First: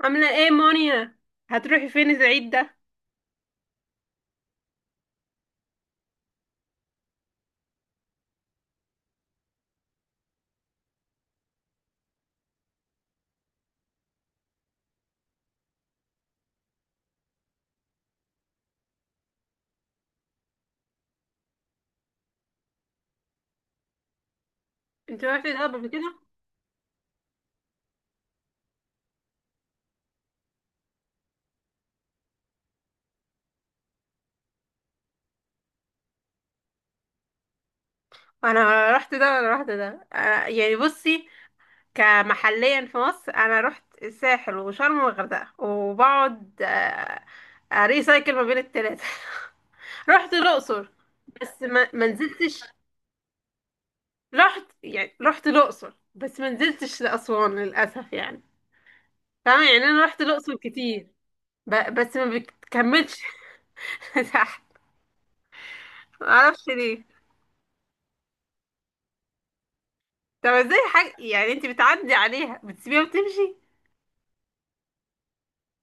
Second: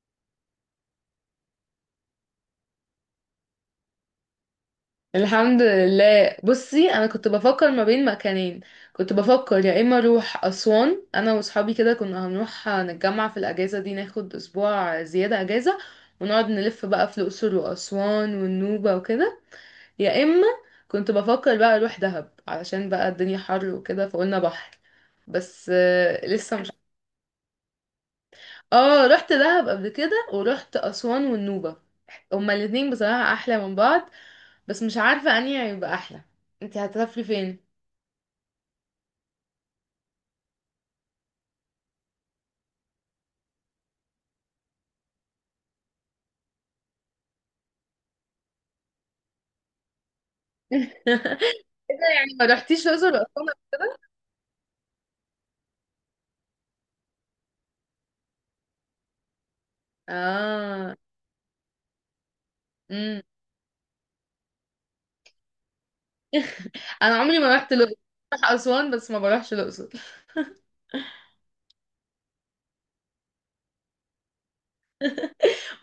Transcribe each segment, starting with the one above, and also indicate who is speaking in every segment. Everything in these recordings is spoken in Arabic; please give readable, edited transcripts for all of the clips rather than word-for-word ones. Speaker 1: عاملة ايه مونيا؟ هتروحي فين العيد ده؟
Speaker 2: الحمد لله. بصي، انا كنت بفكر ما بين مكانين. كنت بفكر يا اما اروح اسوان انا واصحابي، كده كنا هنروح نتجمع في الاجازه دي، ناخد اسبوع زياده اجازه، ونقعد نلف بقى في الاقصر واسوان والنوبه وكده. يا اما كنت بفكر بقى اروح دهب، علشان بقى الدنيا حر وكده فقلنا بحر.
Speaker 1: انت رحتي
Speaker 2: بس
Speaker 1: دهب قبل كده؟
Speaker 2: لسه مش. اه، رحت دهب قبل كده، ورحت اسوان والنوبه. هما الاتنين بصراحه احلى من بعض، بس مش عارفة انهي هيبقى احلى. انت هتسافري فين؟
Speaker 1: انا رحت ده انا رحت ده أنا يعني، بصي، كمحليا في مصر، انا رحت الساحل وشرم والغردقة، وبقعد اريسايكل ما بين التلاتة. رحت الاقصر
Speaker 2: إيه؟
Speaker 1: بس ما
Speaker 2: ده يعني ما
Speaker 1: نزلتش.
Speaker 2: رحتيش الاقصر واسوان قبل كده؟
Speaker 1: رحت الاقصر بس ما نزلتش لاسوان للاسف يعني، فاهمة؟ يعني انا رحت الاقصر
Speaker 2: اه.
Speaker 1: كتير، بس ما
Speaker 2: امم.
Speaker 1: بكملش. تحت. ما اعرفش ليه.
Speaker 2: انا عمري ما رحت الاقصر، بروح اسوان بس ما بروحش الاقصر.
Speaker 1: طب ازاي حاجة يعني انت بتعدي عليها بتسيبيها وتمشي؟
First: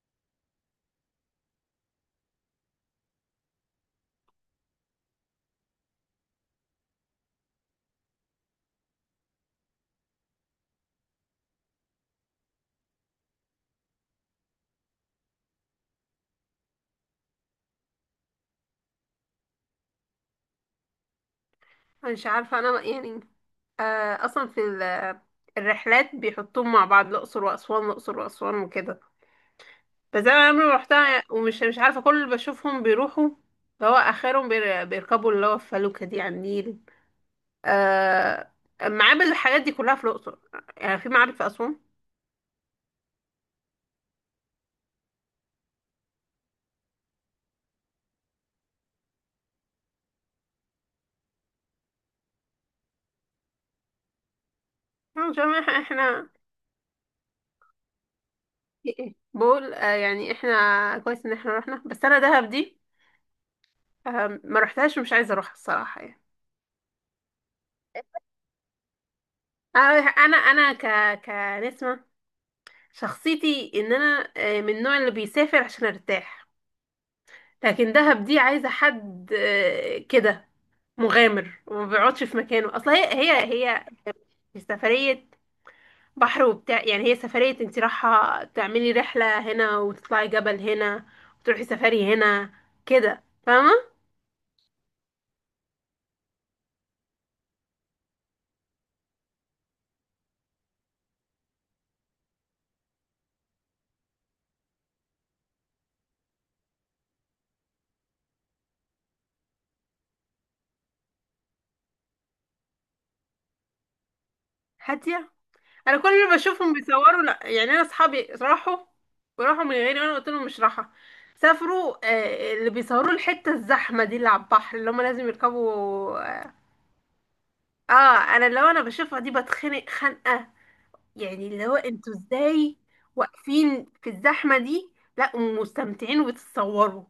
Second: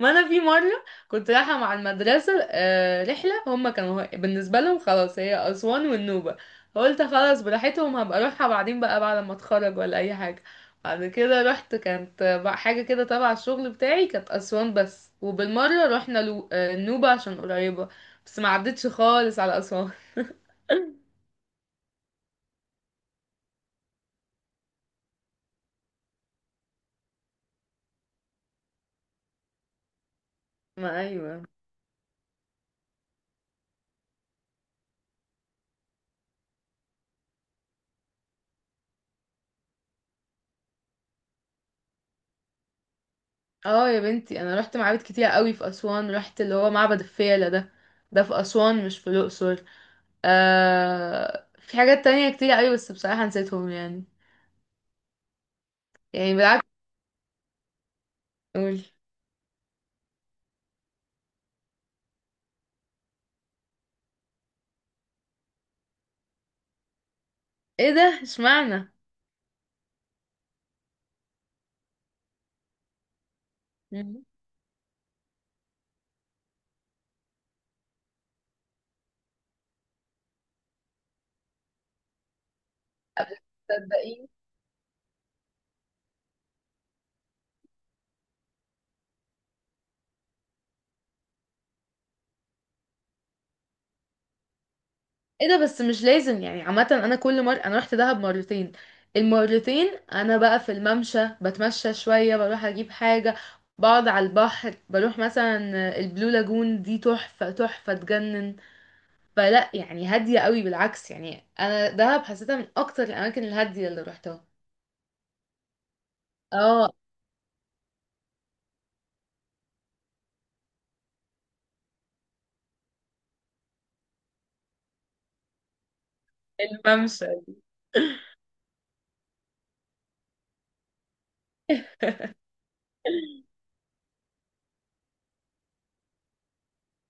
Speaker 2: ما انا في مره كنت رايحه مع المدرسه رحله، هما كانوا بالنسبه لهم خلاص هي اسوان والنوبه، فقلت خلاص براحتهم، هبقى اروحها بعدين بقى بعد ما اتخرج ولا اي حاجه. بعد كده رحت كانت بقى حاجه كده تبع الشغل بتاعي، كانت اسوان بس، وبالمره رحنا النوبه عشان قريبه، بس ما عدتش خالص على اسوان.
Speaker 1: أنا مش عارفة، انا يعني اصلا في الرحلات بيحطوهم مع بعض، الاقصر واسوان الاقصر واسوان وكده، بس انا عمري ما
Speaker 2: ما
Speaker 1: رحتها،
Speaker 2: ايوه.
Speaker 1: ومش مش عارفة. كل اللي بشوفهم بيروحوا اللي هو اخرهم بيركبوا اللي هو الفلوكة دي على النيل. آه معابد، الحاجات دي كلها في الاقصر، يعني في معابد في اسوان؟
Speaker 2: اه يا بنتي، انا رحت معابد كتير قوي في اسوان، رحت اللي هو معبد الفيلة ده، ده في اسوان مش في الاقصر. آه في حاجات تانية كتير أوي، بس بصراحة نسيتهم يعني.
Speaker 1: أنا مش عارفة،
Speaker 2: يعني بالعكس. أقول.
Speaker 1: إيه، إيه، بقول يعني احنا كويس ان احنا رحنا، بس انا دهب دي ما رحتهاش ومش عايزة اروحها الصراحة يعني.
Speaker 2: ايه ده اشمعنى؟
Speaker 1: انا كنسمة، شخصيتي ان
Speaker 2: مم.
Speaker 1: انا من النوع اللي بيسافر عشان ارتاح. لكن دهب دي عايزة حد كده مغامر، وما بيقعدش في مكانه. اصل هي
Speaker 2: صدقيني.
Speaker 1: في سفرية بحر وبتاع، يعني هي سفرية انت رايحة تعملي رحلة هنا، وتطلعي جبل هنا، وتروحي سفاري هنا كده، فاهمة؟
Speaker 2: ايه ده، بس مش لازم يعني، عامة أنا كل مرة، أنا رحت دهب مرتين. المرتين أنا بقى في الممشى، بتمشى شوية، بروح أجيب حاجة، بقعد على البحر، بروح مثلا البلو لاجون دي، تحفة تحفة تجنن. فلا يعني هادية قوي، بالعكس يعني، أنا دهب حسيتها من أكتر الأماكن الهادية اللي روحتها.
Speaker 1: هادية. انا كل اللي بشوفهم
Speaker 2: اه.
Speaker 1: بيصوروا، لا يعني انا اصحابي راحوا، وراحوا من غيري وانا قلت لهم مش راحة. سافروا، اللي بيصوروا الحتة الزحمة دي اللي على البحر اللي هم لازم يركبوا.
Speaker 2: الممشى.
Speaker 1: اه. انا اللي هو انا بشوفها دي بتخنق خنقة، يعني اللي هو انتوا ازاي واقفين في الزحمة دي، لا ومستمتعين وبتتصوروا.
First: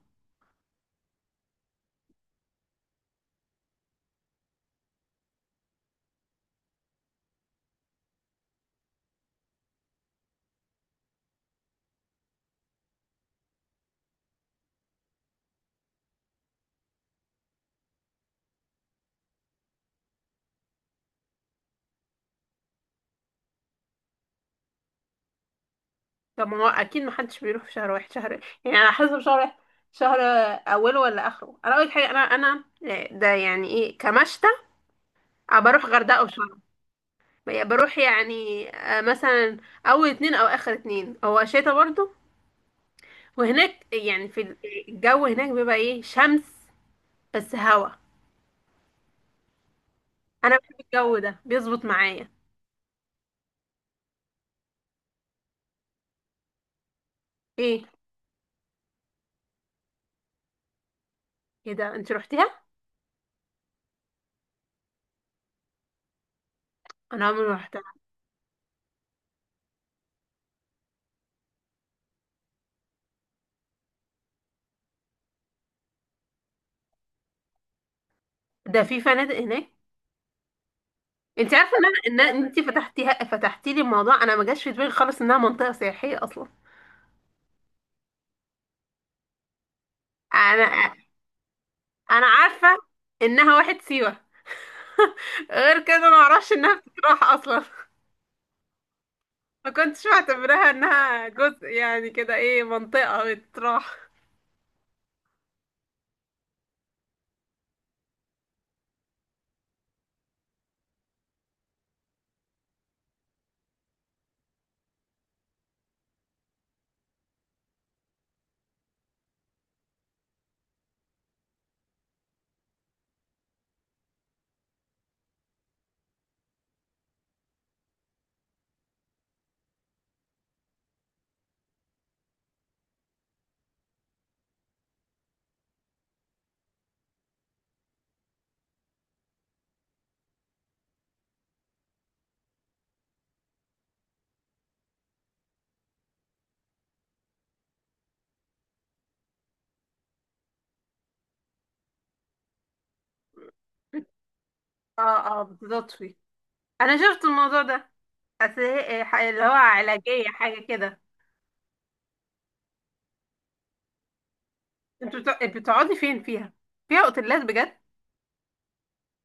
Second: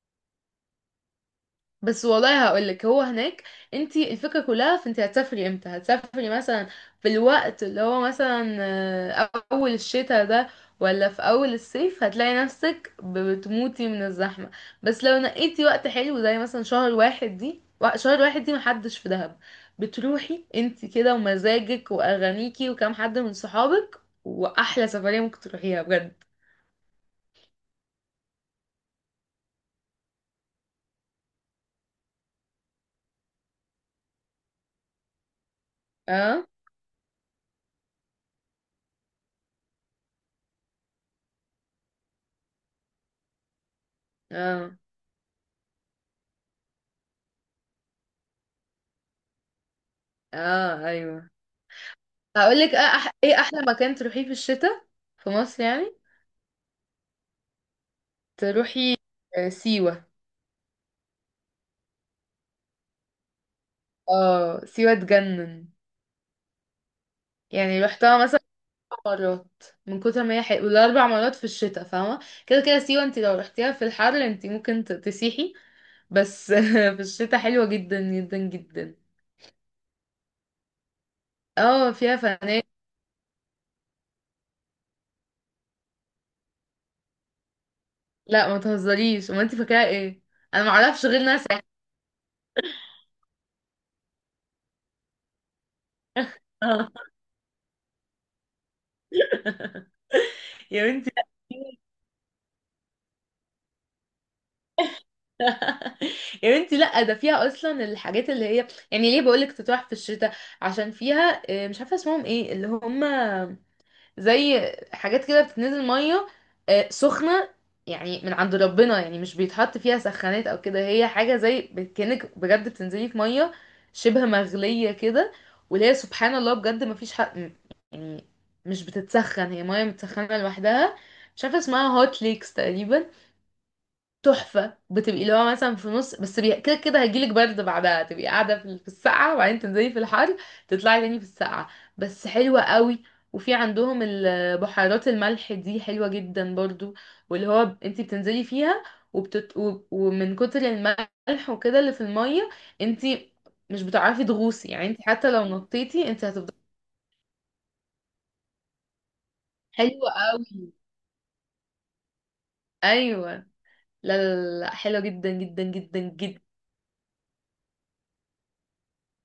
Speaker 2: بس والله هقولك هو هناك، انت الفكرة كلها في انت هتسافري امتى. هتسافري مثلا في الوقت اللي هو مثلا اول الشتاء ده، ولا في اول الصيف، هتلاقي نفسك بتموتي من الزحمة. بس لو نقيتي وقت حلو زي مثلا شهر واحد دي شهر واحد دي، محدش في دهب، بتروحي انت كده، ومزاجك واغانيكي وكام حد من صحابك، واحلى سفرية ممكن تروحيها بجد.
Speaker 1: طب ما هو اكيد محدش بيروح في شهر واحد، شهر يعني على حسب، شهر واحد شهر، اوله ولا اخره. انا اول حاجة، انا ده يعني ايه، كمشتى، أه بروح غردقة
Speaker 2: اه.
Speaker 1: وشرم. بروح يعني مثلا اول اتنين او اخر اتنين، هو شتا برضو. وهناك يعني في،
Speaker 2: اه.
Speaker 1: الجو هناك بيبقى ايه، شمس بس هوا. انا بحب
Speaker 2: اه
Speaker 1: الجو
Speaker 2: ايوه.
Speaker 1: ده، بيظبط معايا.
Speaker 2: هقول لك اه أح ايه احلى مكان تروحيه في الشتاء، في مصر يعني.
Speaker 1: ايه؟
Speaker 2: تروحي سيوة.
Speaker 1: ايه ده، انت روحتيها؟
Speaker 2: اه سيوة تجنن.
Speaker 1: انا عمري ما روحتها.
Speaker 2: يعني رحتها مثلا 4 مرات من كتر ما هي حلوه، والاربع مرات في الشتاء، فاهمه؟ كده كده سيوة، انت لو رحتيها في الحر انت ممكن تسيحي، بس في الشتاء حلوه جدا جدا
Speaker 1: ده
Speaker 2: جدا.
Speaker 1: في فنادق هناك؟ انت عارفه ان
Speaker 2: اه فيها
Speaker 1: انا ان إن انت
Speaker 2: فنادق.
Speaker 1: فتحتي لي الموضوع، انا ما جاش في دماغي خالص انها منطقه سياحيه اصلا.
Speaker 2: لا ما تهزريش، امال انت فاكراها ايه؟ انا ما
Speaker 1: انا
Speaker 2: اعرفش غير ناس.
Speaker 1: انا عارفه انها واحد سيوه. غير كده ما اعرفش انها بتروح اصلا، ما كنتش معتبرها
Speaker 2: يا بنتي لا.
Speaker 1: انها جزء، يعني كده ايه، منطقة بتروح.
Speaker 2: يا بنتي لا، ده فيها اصلا الحاجات اللي هي يعني ليه بقولك تتراح في الشتاء، عشان فيها مش عارفه اسمهم ايه، اللي هم زي حاجات كده بتنزل ميه سخنه، يعني من عند ربنا، يعني مش بيتحط فيها سخانات او كده، هي حاجه زي كأنك بجد بتنزلي في ميه شبه مغليه كده، واللي هي سبحان الله بجد، ما فيش حق يعني، مش بتتسخن، هي ميه متسخنه لوحدها. مش عارفه اسمها، هوت ليكس تقريبا. تحفة. بتبقي اللي هو مثلا في نص بس كده كده هيجيلك برد، بعدها تبقي قاعدة في السقعة، وبعدين تنزلي في الحر، تطلعي تاني في السقعة، بس حلوة قوي. وفي عندهم بحيرات الملح دي حلوة جدا برضو، واللي هو انتي بتنزلي فيها، ومن كتر الملح وكده اللي في المية، انتي مش بتعرفي تغوصي يعني، انتي حتى
Speaker 1: اه. اه
Speaker 2: لو نطيتي
Speaker 1: بتطفي.
Speaker 2: انتي هتفضلي.
Speaker 1: انا شفت الموضوع ده. اللي هو
Speaker 2: حلوة
Speaker 1: علاجية، حاجة
Speaker 2: قوي.
Speaker 1: كده.
Speaker 2: ايوه لا. لا لا لا حلوة
Speaker 1: انتوا
Speaker 2: جدا جدا
Speaker 1: بتقعدي
Speaker 2: جدا
Speaker 1: فين
Speaker 2: جدا.
Speaker 1: فيها؟ فيها اوتيلات بجد؟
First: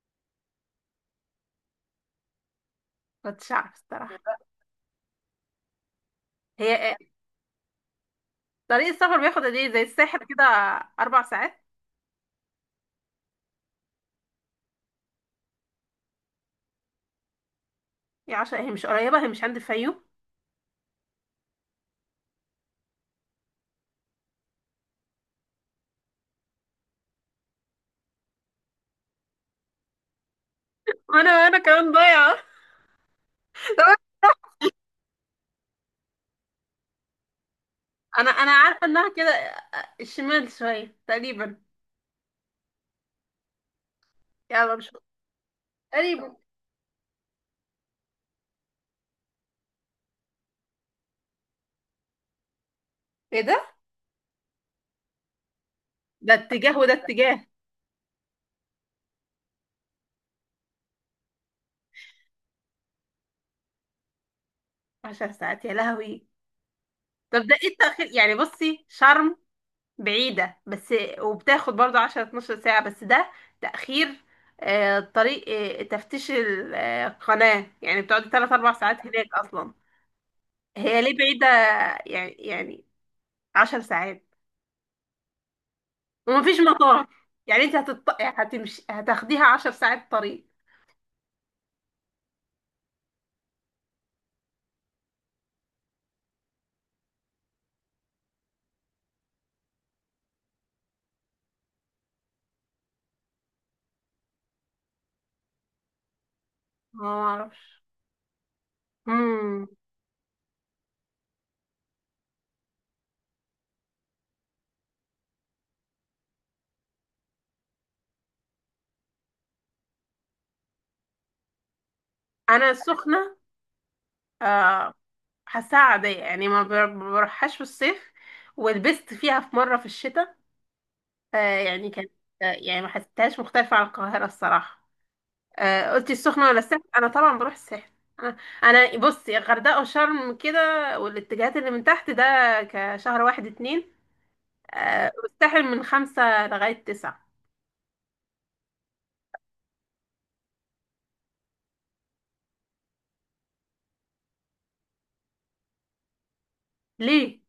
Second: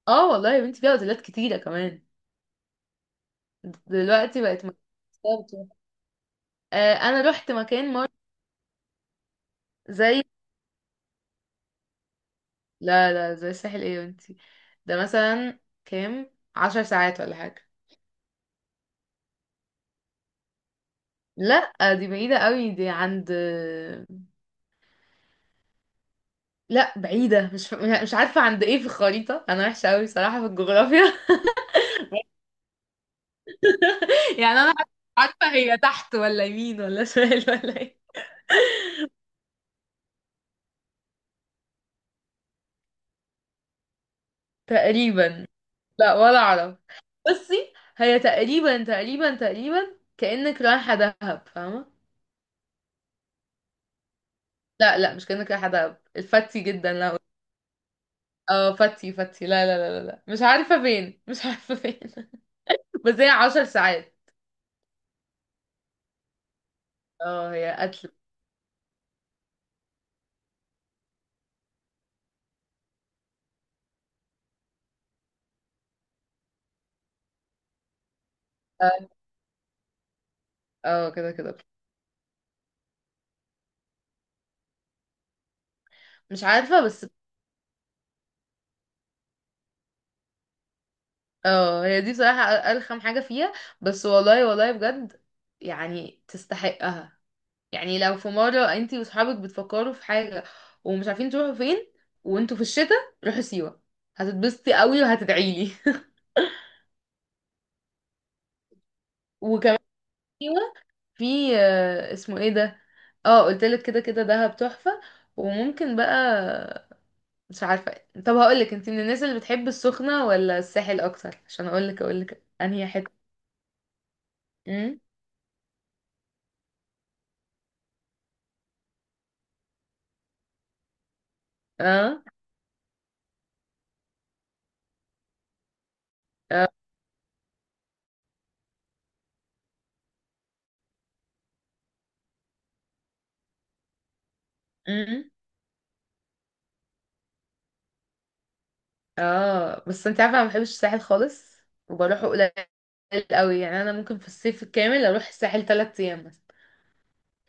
Speaker 2: اه والله يا بنتي، فيها اوتيلات كتيرة كمان.
Speaker 1: كنتش عارف الصراحة.
Speaker 2: دلوقتي بقت مكان.
Speaker 1: هي
Speaker 2: انا رحت مكان مر.
Speaker 1: طريق السفر بياخد قد ايه؟ زي الساحل
Speaker 2: زي.
Speaker 1: كده؟ 4 ساعات؟
Speaker 2: لا لا زي الساحل ايه وانتي. ده مثلا كام؟ 10 ساعات ولا حاجة.
Speaker 1: يا عشان هي مش قريبة، هي مش عند الفيوم؟
Speaker 2: لا دي بعيدة قوي، دي عند. لا بعيدة مش. مش عارفة عند ايه في الخريطة، انا وحشة قوي صراحة في الجغرافيا.
Speaker 1: انا كمان ضايعة. طب،
Speaker 2: يعني انا عارفة هي تحت ولا يمين ولا شمال ولا ايه؟
Speaker 1: انا عارفة انها كده الشمال شوية، تقريبا. يلا مش
Speaker 2: تقريبا. لا
Speaker 1: تقريبا.
Speaker 2: ولا اعرف. بصي هي تقريبا تقريبا تقريبا كأنك رايحة دهب، فاهمة؟
Speaker 1: ايه ده،
Speaker 2: لا لا مش كأنك حدب
Speaker 1: ده
Speaker 2: الفتي
Speaker 1: اتجاه وده
Speaker 2: جدا، لا.
Speaker 1: اتجاه.
Speaker 2: اه فتي فتي، لا لا لا لا لا. مش عارفة فين، مش عارفة فين. بس هي 10 ساعات.
Speaker 1: 10 ساعات، يا لهوي. طب
Speaker 2: اه
Speaker 1: ده ايه
Speaker 2: هي
Speaker 1: التأخير
Speaker 2: قتل.
Speaker 1: يعني، بصي شرم بعيدة، بس وبتاخد برضو 10 12 ساعة، بس ده تأخير، طريق تفتيش القناة، يعني بتقعدي 3 4 ساعات
Speaker 2: اه.
Speaker 1: هناك أصلا. هي ليه
Speaker 2: كده
Speaker 1: بعيدة؟
Speaker 2: كده.
Speaker 1: يعني 10 ساعات،
Speaker 2: مش
Speaker 1: ومفيش
Speaker 2: عارفة بس.
Speaker 1: مطار؟ يعني انت هتمشي، هتاخديها 10 ساعات طريق؟
Speaker 2: اه هي دي بصراحة أرخم حاجة فيها، بس والله والله بجد يعني تستحقها. يعني لو في مرة انتي وصحابك بتفكروا في حاجة، ومش عارفين تروحوا فين، وانتوا في الشتاء، روحوا سيوة، هتتبسطي قوي وهتدعيلي.
Speaker 1: ما اعرفش. مم.
Speaker 2: وكمان سيوة في اسمه ايه ده. اه قلتلك كده كده دهب تحفة، وممكن بقى، مش عارفة. طب هقولك انت من الناس اللي بتحب السخنة ولا الساحل اكتر، عشان اقولك
Speaker 1: انا
Speaker 2: انهي حتة.
Speaker 1: السخنة، آه.
Speaker 2: امم.
Speaker 1: حاساها عادية، يعني ما بروحهاش في الصيف، ولبست فيها في مرة في الشتاء. آه يعني كانت،
Speaker 2: اه.
Speaker 1: يعني ما حسيتهاش مختلفة عن القاهرة الصراحة. قلتي السخنة ولا
Speaker 2: اه.
Speaker 1: الساحل، أنا طبعا بروح الساحل. أنا أنا بصي الغردقة وشرم كده، والاتجاهات اللي من تحت ده، كشهر واحد اتنين،
Speaker 2: امم.
Speaker 1: والساحل من 5 لغاية 9.
Speaker 2: اه. بس انت عارفة انا ما بحبش الساحل خالص، وبروحه قليل قوي، يعني انا ممكن في الصيف الكامل اروح الساحل 3 ايام مثلا،
Speaker 1: ليه؟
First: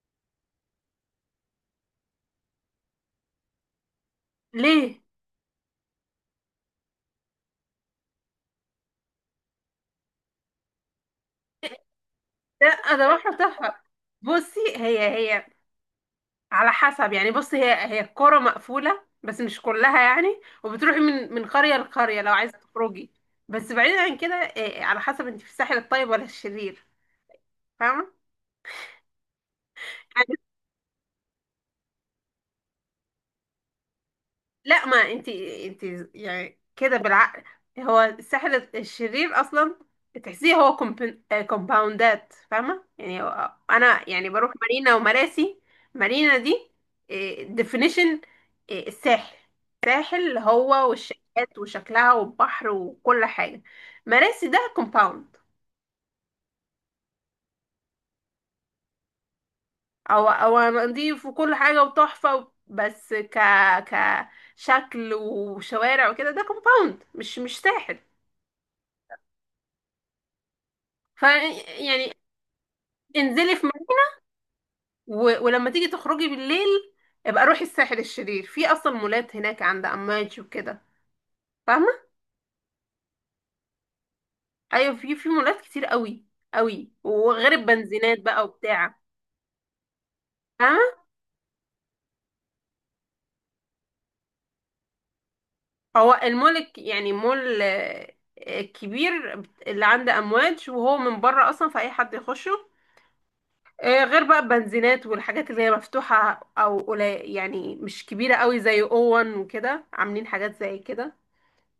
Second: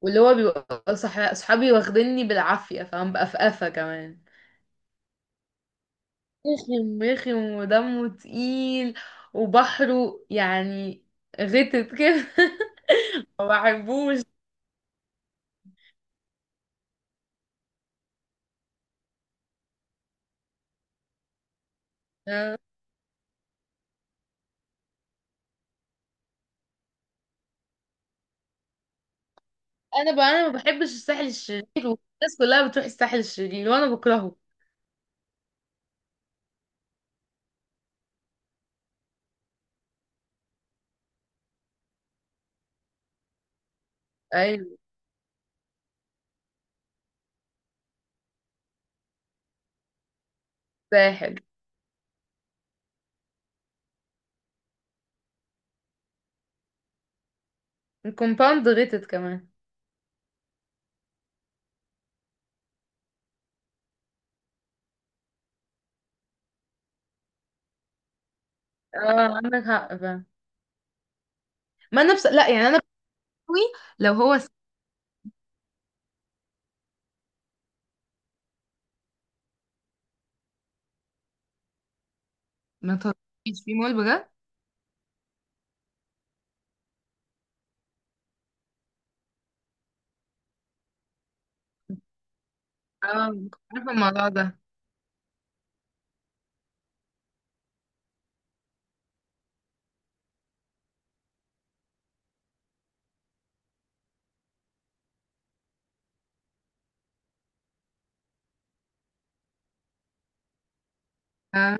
Speaker 2: واللي هو بيبقى صحابي واخديني بالعافية، فاهم بقى، في قفا كمان،
Speaker 1: ليه؟
Speaker 2: رخم رخم ودمه تقيل، وبحره يعني غتت كده.
Speaker 1: لا، أنا بروح
Speaker 2: ما
Speaker 1: تحفة.
Speaker 2: بحبوش.
Speaker 1: بصي هي على حسب، يعني بص هي الكرة مقفولة، بس مش كلها يعني، وبتروحي من قرية لقرية لو
Speaker 2: آه.
Speaker 1: عايزة تخرجي. بس بعيدا عن كده، على حسب انت في الساحل الطيب ولا الشرير، فاهمة؟
Speaker 2: انا بقى انا ما بحبش الساحل الشرير، والناس كلها بتروح الساحل الشرير وانا بكرهه.
Speaker 1: لا، ما انت يعني كده بالعقل، هو الساحل الشرير اصلا تحسيه هو كومباوندات، فاهمه؟ يعني انا يعني بروح
Speaker 2: ايوه.
Speaker 1: مارينا ومراسي. مارينا دي ديفينيشن الساحل، ساحل هو،
Speaker 2: الساحل.
Speaker 1: والشقات وشكلها والبحر وكل حاجه. مراسي ده كومباوند،
Speaker 2: الكومباوند غتت كمان.
Speaker 1: او نضيف وكل حاجه وتحفه، بس كشكل وشوارع وكده، ده كومباوند، مش ساحل.
Speaker 2: اه عندك حق فعلا.
Speaker 1: ف
Speaker 2: ما
Speaker 1: يعني
Speaker 2: انا لا يعني انا
Speaker 1: انزلي
Speaker 2: بقوي.
Speaker 1: في مول.
Speaker 2: لو هو
Speaker 1: ولما تيجي تخرجي بالليل، ابقى روحي الساحل الشرير، في اصلا مولات هناك عند اماج وكده، فاهمه؟
Speaker 2: ما تطلعيش في مول بجد.
Speaker 1: ايوه، في مولات كتير قوي قوي، وغير البنزينات بقى وبتاع، فاهمه؟
Speaker 2: اه كنت عارفه الموضوع ده.
Speaker 1: هو المول يعني مول كبير، اللي عند امواج، وهو من بره اصلا فاي حد يخشه، غير بقى البنزينات والحاجات اللي هي مفتوحه او قليل يعني مش كبيره قوي، زي اوون وكده عاملين حاجات زي كده.
Speaker 2: اه.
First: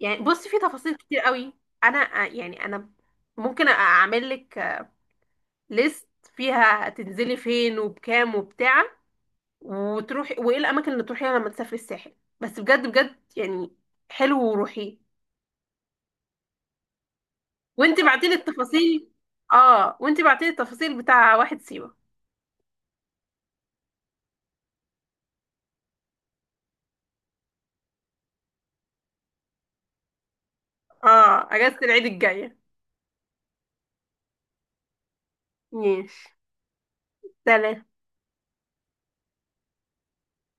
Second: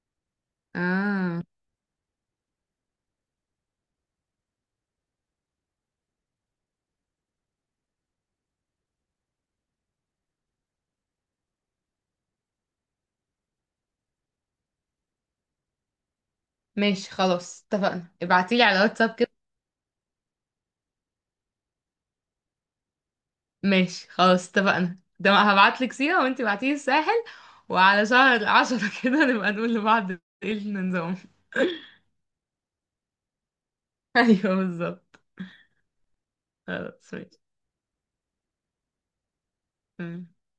Speaker 1: يعني بص في تفاصيل كتير
Speaker 2: اه.
Speaker 1: قوي. انا آه، يعني انا ممكن اعمل لك ليست، فيها تنزلي فين وبكام وبتاع، وتروحي وايه الاماكن اللي تروحيها لما تسافري الساحل، بس بجد بجد يعني، حلو وروحيه.
Speaker 2: ماشي خلاص
Speaker 1: وانت
Speaker 2: اتفقنا،
Speaker 1: بعتي لي
Speaker 2: ابعتيلي على
Speaker 1: التفاصيل
Speaker 2: واتساب.
Speaker 1: اه وانت بعتي لي التفاصيل بتاع واحد سيوة.
Speaker 2: ماشي خلاص اتفقنا، ده ما هبعتلك سيرة وانتي بعتيلي الساحل، وعلى شهر العشرة كده نبقى نقول لبعض ايه النظام.
Speaker 1: اه، اجازة العيد الجاية.
Speaker 2: ايوه بالظبط.
Speaker 1: ماشي.
Speaker 2: خلاص.
Speaker 1: سلام.
Speaker 2: ماشي.